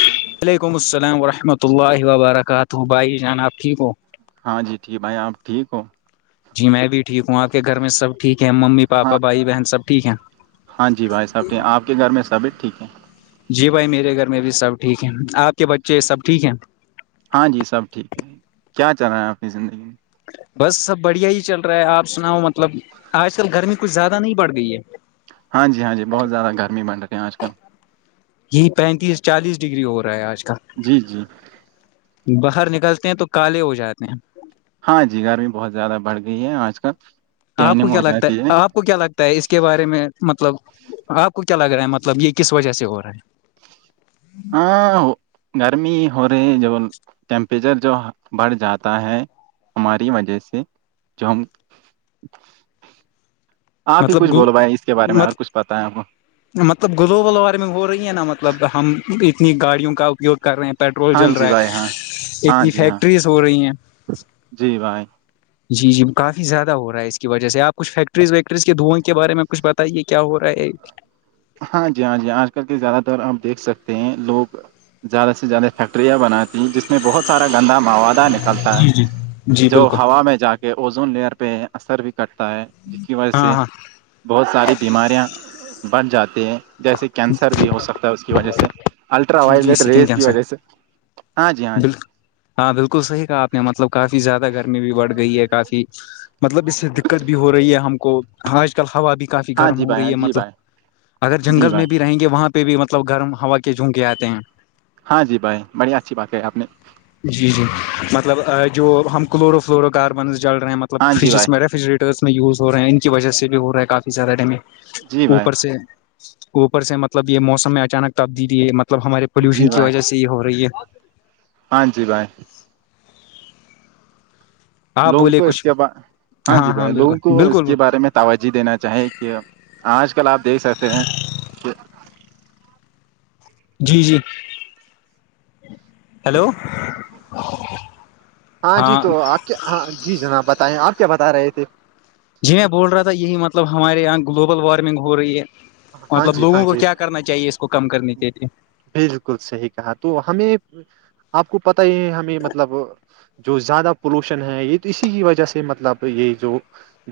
ج [inaudible] وعلیکم السلام ورحمۃ اللہ وبرکاتہ بھائی جناب ٹھیک ہو ہاں جی ٹھیک بھائی آپ ٹھیک ہو جی میں بھی ٹھیک ہوں آ کے گھر میں سب ٹھیک ہے ممی پاپا ہاں بھائی بہن سب ٹھیک ہے ہاں جی بھائی صاحب کے آپ کے گھر میں سبید ٹھیک ہے جی بھائی میرے گھر میں بھی سب ٹھیک ہیں آپ کے بچے سب ٹھیک ہیں ہاں جی سب ٹھیک ہے کیا چل رہا ہے اپنی زندگی میں بس سب بڑھیا ہی چل رہا ہے آپ سناؤ مطلب آج کل گرمی کچھ زیادہ نہیں پڑ گئی ہے ہاں جی ہاں ج بہت زیادہ گرمی بن رہی آج کل یہی پینتیس چالیس ڈگری ہو رہا ہے آج کل جی جی باہر نکلتے ہیں تو کالے ہو جاتے ہیں ہاں جی گرمی بہت زیادہ بڑھ گئی ہے آج کل آپو ٹیننگ کیا ہو ل آگتا ہے جاتی آپ آپ کو کیا لگتا ہے اس کے بارے میں مطلب آپ کو کیا لگ رہا ہے مطلب یہ کس وجہ سے ہو رہا ہے ہاں گرمی ہو رہے جو ٹیمپریچر جو بڑھ جاتا ہے ہماری وجہ سے جم آپ ہی مطلب کچھ مطلب بولوائیں اس کے بارے میں اور کچھ پتائ ہے وہ مطلب گلوبل وارمنگ ہو رہی ہے نا مطلب ہم اتنی گاڑیوں کا اپیوگ کر رہے ہیں پیٹرول ہاں جل جی رہا بھائی ہاں ہے ہاں اتنی جی ہاں فیکٹریز ہو رہی ہیں جی بھائی جی جی کافی زیادہ ہو رہا ہے اس کی وجہ سے آپ کچھ فیکٹریز ویکٹریز کے دھوئیں کے بارے میں کچھ بتائیے کیا ہو رہا ہے ہاں جی ہاں جی آج کل کے زیادہ تر آپ دیکھ سکتے ہیں لوگ زیادہ سے زیادہ فیکٹریاں بناتی ہیں جس میں بہت سارا گندا موادہ ن چلتا ہے جی جی جی جو بالکل ہوا میں جا کے کہ اوزون لیئر پہ اثر بھی کٹتا ہے جس کی وجہ ہاں سے ہاں بہت ساری بیماریاں بچھ جاتی ہیں جیسے کینسر بھی ہو سکتا ہے اس کی وجہ سے الٹرا جی جی ویلیٹ سکن ریز کی کینسر وجہ سے ہاں جی ہاں جی بالکل ہاں بالکل صحیح کہا آپ نے مطلب کافی زیادہ گرمی بھی بڑھ گئی ہے کافی مطلب اس سے دقت بھی ہو رہی ہے ہم کو آج کل ہوا بھی کافی ہاں گرم جی ہو بھائی ہاں رہی ہے جی مطلب بھائی اگر جی جنگل میں بھائی بھی رہیں گے وہاں پہ بھی مطلب گرم ہوا کے جھونکے آتے ہیں ہاں جی بھائی بڑی اچھی بات ہے آپ نے جی جی مطلب جو ہم کلورو فلورو کاربنز جل رہے ہیں مطب ہاں مطل جی فریجز بھائی میں ریفریجریٹر میں یوز ہو رہے ہیں ان کی وجہ سے بھی ہو رہا ہے کافی زیادہ ڈیمیج جی بھائی اوپر سے اوپر سے مطلب یہ موسم میں اچانک تبدیلی ہے مطلب ہمارے جی پولوشن کی بھائی وجہ سے یہ ہو رہی ہے ہاں جی بائے آپ لوگوں بولے کو اس کچھ کے ب ہاں جی بھائی لوگوں کو اس کے بارے میں توجہ دینا چاہیے کہ آج کل آپ دیکھ سکتے ہیں کہ جی جی ہیلو ہاں جی تو آپ کیا ہاں جی جناب بتائیں آپ کیا بتا رہے تھے جی میں بول رہا تھا یہی مطلب ہمارے یہاں گلوبل وارمنگ ہو رہی ہے ہاں مطلب جی ہاں لوگوں کو جی کیا کرنا چاہیے اس کو کم کرنی چاہیے بالکل صحیح کہا تو ہمیں آپ کو پت ہی ہے ہمیں مطلب جو زیادہ پولوشن ہے یہ تو اسی کی وجہ سے مطلب یہ جو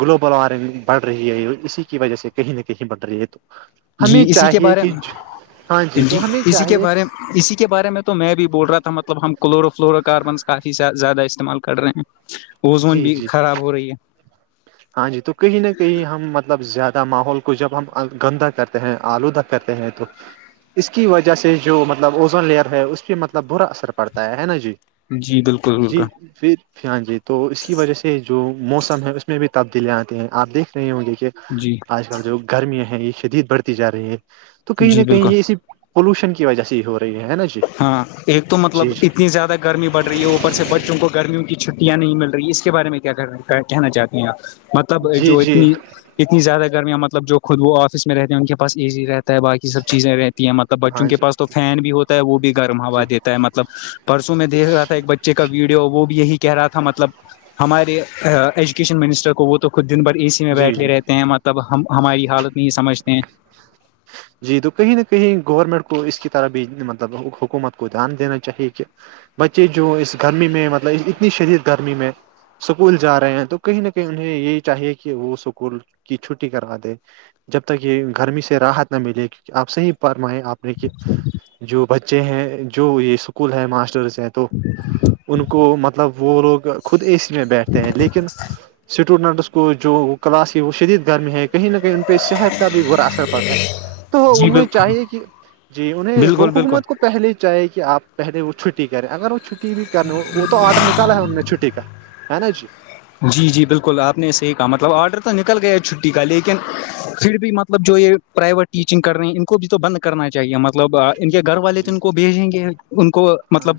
گلوبل وارمنگ بڑھ رہی ہے اسی کی وجہ سے کہیں نہ کہیں بڑھ رہی ہے تو جی ہمیں اسی کے چاہیے بارے کہ ہاں میں جی تو ہمیں اسی کے چاہیے بارے میں اسی کے بارے میں تو میں بھی بول رہا تھا مطلب ہم کلورو فلورو کاربنس کافی زیادہ استعمال کر رہے ہیں اوزون جی بھی جی خراب ہو رہی ہے ہاں جی تو کہیں نہ کہیں ہم مطلب زیادہ ماحول کو جب ہم گندا کرتے ہیں آلودہ کرتے ہیں تو اس کی وجہ سے جو مطلب اوزن لیئر ہے اس پہ مطلب برا اثر پڑتا ہے نا جی ہے جی بالکل بالکل جی پھر ہاں جی تو اس کی وجہ سے جو موسم ہے میں بھی تبدیلیاں آتی ہیںپ دیکھ رہے ہوں گے کہ جی آج کل جو گرمیاں ہیں یہ شدید بڑھتی جا رہی ہے تو کہیں جی نہ کہیں بالکل یہ اسی پولوشن کی وجہ سے ہی ہو رہی ہے نا جی ہاں ایک تو مطلب جی جی اتنی زیادہ گرمی بڑ رہی ہے اوپر سے بچوں کو گرمیوں کی چھٹیاں نہیں مل رہی اس کے بارے میں کیا کہنا چاہتی ہیں آپ مطلب جی جو جی اتنی اتنی زیادہ گرمیاں مطلب جو خود وہ آفس میں رہتے ہیں ان کے پاس ایزی رہتے تا باقی سب چیزیں رہتی ہیں مطلب ہاں بچوں کے جی پاس تو فین بھی ہوتا ہے وہ بھی گرم جی ہوا دیتا مطلب پرسوں میں دیکھ رہا تھا ایک بچے کا ویڈیو وہ بھی یہی کہہ رہا تھا مطلب ہمارے ایجوکیش مسٹر کو وہ تو خود د بھر اس جی بیٹھے جی رہتے ہیں مطلب ہم ہماری حالت نہیں سمجھتے ہیں [unintelligible] [inaudible] جی تو کہیں نہ کہیں گورنمنٹ کو اس کی طرح بھی مطلب حکومت کو دھیان دینا چاہیے کہ بچے جو اس گرمی میں مطلب اتنی شدید گرمی میں اسکول جا رہے ہیں تو کہیں نہ کہیں انہیں یہی چاہیے کہ وہ اسکول کی چھٹی کروا دے جب تک یہ گرمی سے راحت نہ ملے کیکہ آپ صحیح پرمیں آپ نے کہ جو بچے ہیں جو یہ اسکول ہے ماسٹرس تو ان کو مطلب وہ لوگ خود اے سی میں بیٹھتے ہیں لیکن اسٹوڈنٹس کو جو کلاس ہے وہ شدید گرمی ہے کہیں نہ کہیں ان پہ صحت کا را اثر پڑتا ہے تو جی ان کو یہ بالکل چاہیے کہ جی انہیں گ بالکل بالکل حکومت کو پہلے ہی چاہے کہ آپ پہلے وہ چھٹی کریں اگر وہ چھٹی بھی کرنے وہ تو آرڈر نکالا ہے ان نے چھٹی کا ہے نا جی [unintelligible] [inaudible] جی جی بالکل آپ نے صے ہی کہا مطلب آرڈر تو نکل گیا ہے چھٹی کا لیکن پھر بھی مطلب جو یہ پرائیوی ٹیچنگ کر رہ ہیں ان کو بھی تو بند کرنا چاہیے ہمارے مطلب ان کے گھر والے تو جی ان کو بھیجیں گے ان کو ہاں مطلب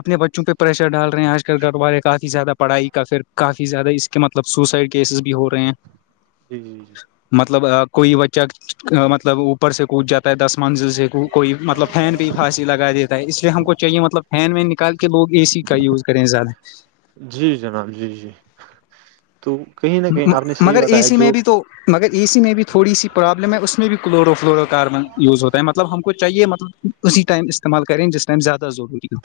اپنے بچوں پہ پریشر ڈال رہے ہیں آج کل کابارے کافی زیادہ پڑھائی کا پھر کافی زیادہ اس کے مطلب سوسائڈ کیسز بھی ہو رہے ہیں جی جی جی مطلب کوئی بچہ مطلب اوپر سے کود جاتا ہے دس منزل سے کوئی مطلب فین پہ ہی پھانسی لگا دیتا ہے اس ہم کو چاہیے مطلب فین وین نکال کے لوگ اے سی کا یوز کریں زیادہ جی جناب جی جی تو کہیں نہ کہیں آپ نے صحیح مگر اے بتایا سی میں جو بھی تو مگر اے سی میں بھی تھوڑی سی پرابلم ہے اس میں بھی کلورو فلورو کاربن یوز ہوتا ہے مطلب ہم کو چاہیے مطلب اسی ٹائم استعمال کریں جس ٹائم زیادہ ضروری ہو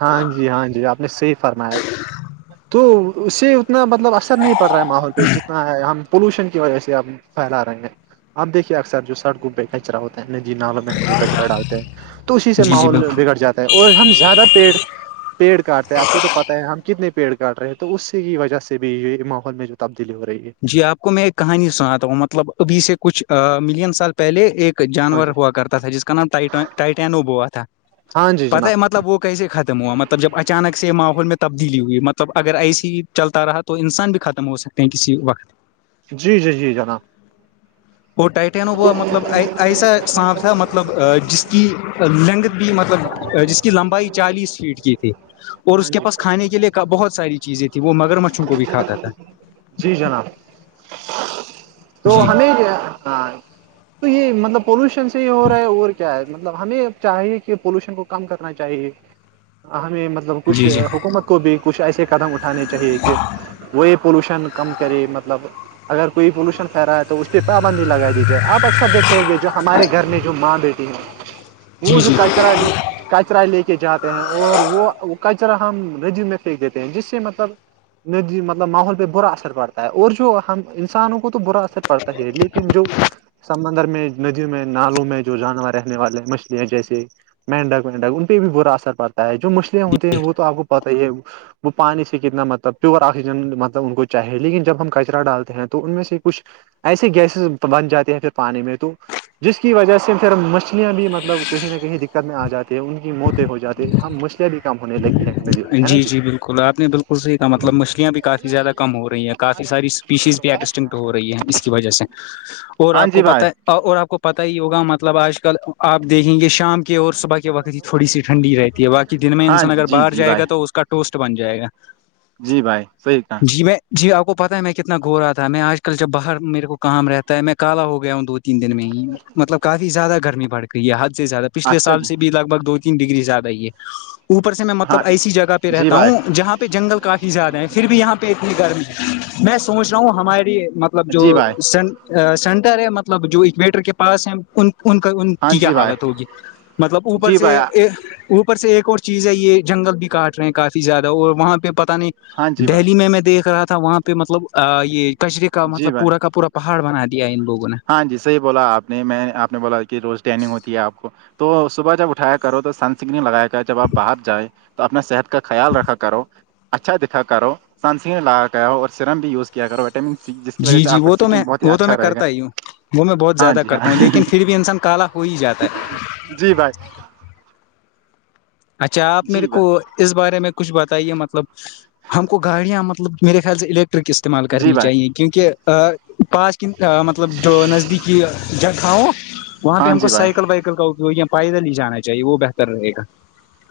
ہاں جی ہاں جی آپ نے صحیح فرمایا تو اس سے اتنا مطلب اثر نہیں پڑ رہا ہے ماحول پہ جتنا ہم پولوشن کی وجہ سے اب پھیلا رہے ہیں آپ دیکھیے اکثر جو سڑک گب کچرا ہوتا ہے ن جی نالوں میں ہم جو کچرا ڈالتے ہیں تو اسی سے جی جی بال ماحول بگڑ جاتا ہے اور ہم زیادہ پیڑ پیڑ کاٹتے ہیں آپ کو تو پتاہ ہے ہم کتنے پیڑ کاٹ رہے ہیں تو اس کی وجہ سے بھی یہ ماحول میں جو تبدیلی ہو رہی ہے جی آپ کو میں ایک کہانی سناتا ہوں مطلب ابھی سے کچھ ملین سال پہلے ایک ہاں جانور جی ہوا کرتا تھا جس کا نام ٹائٹینو ب ہوا تھا ہاں جی پتہ جناب مطلب وہ کیسے ختم ہوا مطلب جب اچانک سے ماحول میں تبدیلی ہوئی مطلب اگر ایسسی ہی چلتا رہا تو تو انسان بھی ختم ہو سکتے ہیں کسی وقت جی جی جی جناب وہ ٹائٹینو ہوا مطلب ایسا سانپ تھا مطلب جس کی لینگتھ بھی مطلب جس کی لمبائی چالیس فیٹ کی تھی اور ہاں اس کے جی پاس کھانے کے لیے بہت ساری چیزیں تھی وہ مگر مچھوں کو بھی کھاتا تھا جی جناب تو جی ہمیں ہاں تو یہ مطلب پولوشن سے ہی ہو رہا ہے اور کیا ہے مطلب ہمیں چاہیے کہ کہ پولوشن کو کم کرنا چاہیے ہمیں مطلب کچھ جی جی حکومت کو بھی کچھ ایسے قدم اٹھانے چاہیے کہ وہی پولوشن کم کرے مطلب اگر کوئی پولوشن پھی رہا ہے تو اس پہ پابندی لگا دی جائے آپ اکثر دیکھتے ہ گے جو ہمارے گھر میں جو ماں بیٹی ہیں جی وہ جو کچرا کچرا لے کے جاتے ہیں اور وہ وہ کچرا ہم رجو میں پھینک دیتے ہیں جس سے مطلب ی مطلب ماحول پہ برا اثر پڑتا ہے اور جو ہم انسانوں کو تو برا اثر پڑتا ہی ہے لیکن جو سمندر میں ندیوں میں نالوں میں جو جانور رہنے والے مچھل ہیں جیسے مینڈک مینڈک ان پہ بھی برا اثر پڑتا ہے جو مچھلں ہوتے ہیں وہ تو آپ کو پتا ہی ہے وہ پانی سے کتنا مطلب پیور آکسیجن مطلب ان کو چاہیے لیکن جب ہم کچرا ڈالتے ہیں تو ان میں سے کچھ ایسے گیسز بن جاتے ہیں پھر پانی میں تو جس کی وجہ سے پھر مچھلیاں بھی مطلب کہیں نہ کہیں دکھ کر میں آ جاتے ہیں ان کی موتیں ہو جاتی ہیں ہم مسئلیں بھی کم ہونے لگی ہیں جی جی بالکل آپ نے بالکل صحی کہا مطلب مچھلیاں بھی کافی زیادہ کم ہو رہی ہیں کافی ساری پیشیز بھی ایکسٹنٹ ہو رہی ہے اس کی وجہ سے اور ہاں آپ کو جی پتا بھائی ہے اور آپ کو پت ہی ہوگا مطلب آج کل آپ دیکھیں گے شام کے اور صبح کے وت ہی تھوی سی ٹھنڈی رہتی ہے بقی دن میں ہاں انسان اگر جی باہر جی جائے بھائی گا تو اس کا ٹوسٹ بن جائے گا جی بھائی صحیح کہاں جی میں جی آپ کو پتتا ہے میں کتنا گو رہا تھا میں آج کل جب باہر میرے کو کام رہتا ہے میں کالا ہو گیا ہوں دھ تین دن میں ہی مطلب کافی زیادہ گرمی بڑ گئی ہے حد سے زیادہ پچھے اچھا سال جی سے بھی لگ بگ دو ڈگری زیادہ یہ اوپر سے میں ہاں مطلب ایسی جگہ پہ جی رہتا بھائی ہوں جہاں پہ جنگل کافی زیادہ ہے پھر بھی یہاں پہ اتنی گرمی ہے میں سوچ رہا ہوں ہماری مطلب جو جی بھائی سین سینٹر ہے مطلب جو اکویٹر کے پاس ہے ان ان کا ان ہاں کی کیا جی بھائی حالت ہوگی مطلب اوپر جی سے بھائی اوپر سے ایک اور چیز ہے یہ جنگل بھی کاٹ رہے ہیں کافی زیادہ اور وہاں پہ پتہ ہاں نہیں جی بھائی دہلی میں میں دیکھ رہا تھا وہاںہ پہ مطلب یہ کچرے کا جی مطلب بھائی پورا کا پورا پہاڑ بنا دیا ہے ان لوگوں نے ہاں جی صحیح بولا آپ نے میں آپ نے بولا کہ روز ٹرینگ ہوتی ہے آپ کو تو صبح جب اٹھایا کرو تو سن سکرین لگایا کر جب آپ باہر جائیں تو اپنا صحت کا خیال رکھا کرو اچھا دکھا کرو سنسیین لا گ اور سرم بھی یوز کیا کرو وٹامن سی جس کی وجہ جی سے آ جی کا وہ تو میں سکن بہت ہی وہ تو میں اچھا رہےا کرتا ہی ہوں وہ میں بہت زیادہ کرتا ہوں لیکن پھر بھی انسان کالا ہو ہی جاتا ہے جی بھائی اچھا آپ میرے جی کو بھائی اس بارے میں کچھ بتائیے مطلب ہم کو گاڑیاں مطلب میرے خیال سے الیکٹرک استعمال جی کرنی بھائی چاہیے کیونکہ پاسٹ مطلب جو نزدیکی جگہ ہو وہاں پہ ہاں ہم کو جی بھائی سائیکل وائیکل کا اپوگ ہے پائیدہ نہیں جانا چاہیے وہ بہتر رہےا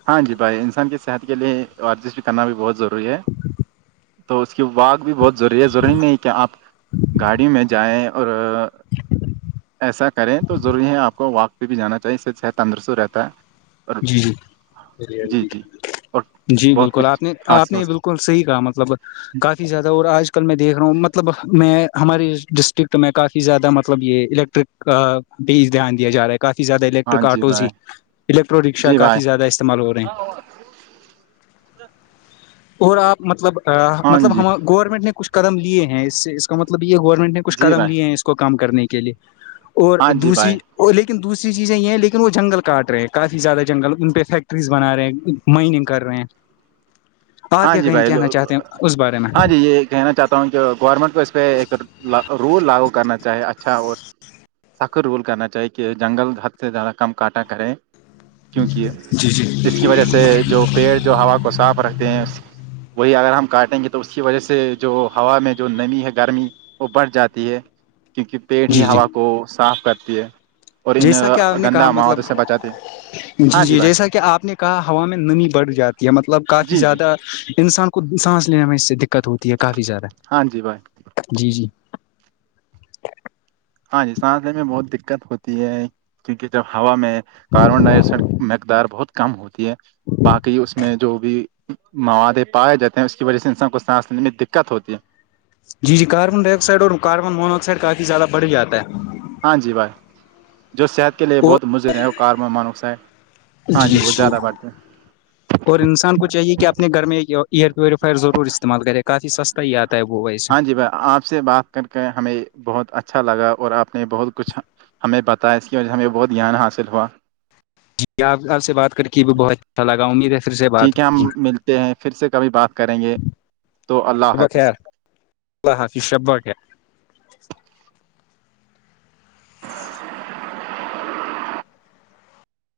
ہاں جی بھائی انسان کی صحت کے لیے ورجسٹ بھی کرنا بھی بہت ضروری ہے تو اس کی واگ بھی بہت ضروری ہے ضروری نہیں ہے کہ آپ گاڑی میں جائیں اور ایسا کریں تو ضروری ہے آپ کو واک پہ بھی جانا چاہیے ص صحت تندرست رہتا ہے اور جی جی جی جی اور جی بہت بالکل کچھ آپ نے ہاں آپ نے بالکل بالکل صحی کا مطلب کافی زیادہ اور آج کل میں دیکھ رہا ہوں مطلب میں ہماری ڈسٹرکٹ میں کافی زیادہ مطلب یہ الیکٹ الک بھی دھیان دیا جا رہا ہے کافی زیادہ ہاں الیکٹرک جی آٹوز ہی بھائی آو رکشا جی کافی بھائی زیادہ استعمال ہو رہے ہیں اور آپ مطلب ہاں مطلب جی ہم گورنمنٹ نے کچھ قدم لیے ہیں اس سے اس کا مطلب یہ گورنمنٹ نے کچھ جی قدم بھائی لیے ہیں اس کو کام کرنے کے لیے اور ہاں جی دوسری بھائی لیکن دوسری چیزیں یہ ہیں لیکن وہ جنگل کاٹ رہے ہیں کافی زیادہ جنگل ان پہ فیکٹریز بنا رہے ہیں مائننگ کر رہے ہیں آپ ہاں کیا جی کہیں بھائیو کہنا چاہتے ہیں اس بارے میں ہاں جی یہ کہنا چاہتا توونکہ گورنمنٹ کو اس پہ ایک رول لاگو کرنا چاہے اچھا اور سخر رول کرنا چاہیے کہ جنگل حد سے زیادہ کم کٹا کریں کیونکہ جی جی اس کی وجہ سے جو پیڑ جو ہوا کو صاف رکھتے ہیں وہی اگر ہم کاٹیں گے تو اس کی وجہ سے جو ہوا میں جو نمی ہے گرمی وہ بڑھ جاتی ہے کیونکہ پیڑ ہی جی جی ہوا کو صاف کرتی ہے اور ان جیسا کہ آپ نے کہا گندا مطلب مواد سے بچاتے ہیں ہاں جی جی جیسا بھائی کہ آپ نے کا ہوا میں ننی بڑھ جاتی ہے مطلب کافی جی جی زیادہ انسان کو سانس لینے میں اس سے دقت ہوتی ہے کافی زیادہ ہاں جی بھائی جی جی ہاں جی سانسنے میں بہت دقت ہوتی ہے کیونکہ جب ہوا میں کاربن ڈائی آکسائڈ مقدار بہت کم ہوتی ہے باقی اس میں جو بھی موادے پائےائے جاتے ہیں اس کی وجہ سے انسان کو سانس لینے میں دقت ہوتی ہے جی جی کاربن ڈائی آکسائڈ اور کاربن مو آکسائڈ کافی زیادہ بڑھاتا ہے ہاں جی بھائی جو صحت کے لیے وہ بہت مضر ہیں اور کارم مانوک سائے ہاں جی وہت زیادہ بڑھتے ہیں اور انسان کو چاہیے کہ اپنے گھر میں ایئر پیوریفائر ضرور استعمال کرے کافی سستا ہی آتا ہے وہ ویسے ہاں جی آپ سے بات کر کے ہمیں بہت اچھا لگا اور آپ نے بہت کچھ ہمیں بتایا اس کی وجہ ہمیں بہت گیان حاصل ہوا جی آپ آپ سے بات کر کے بھی بہت اچھا لگا امید ہے پھر سے بات ٹھیک ہے ہم ملتے ہیں پھر سے کبھی بات کریں گے تو اللہ ہو شبہ خیر حافظ اللہ ہاں سی شب بق ہے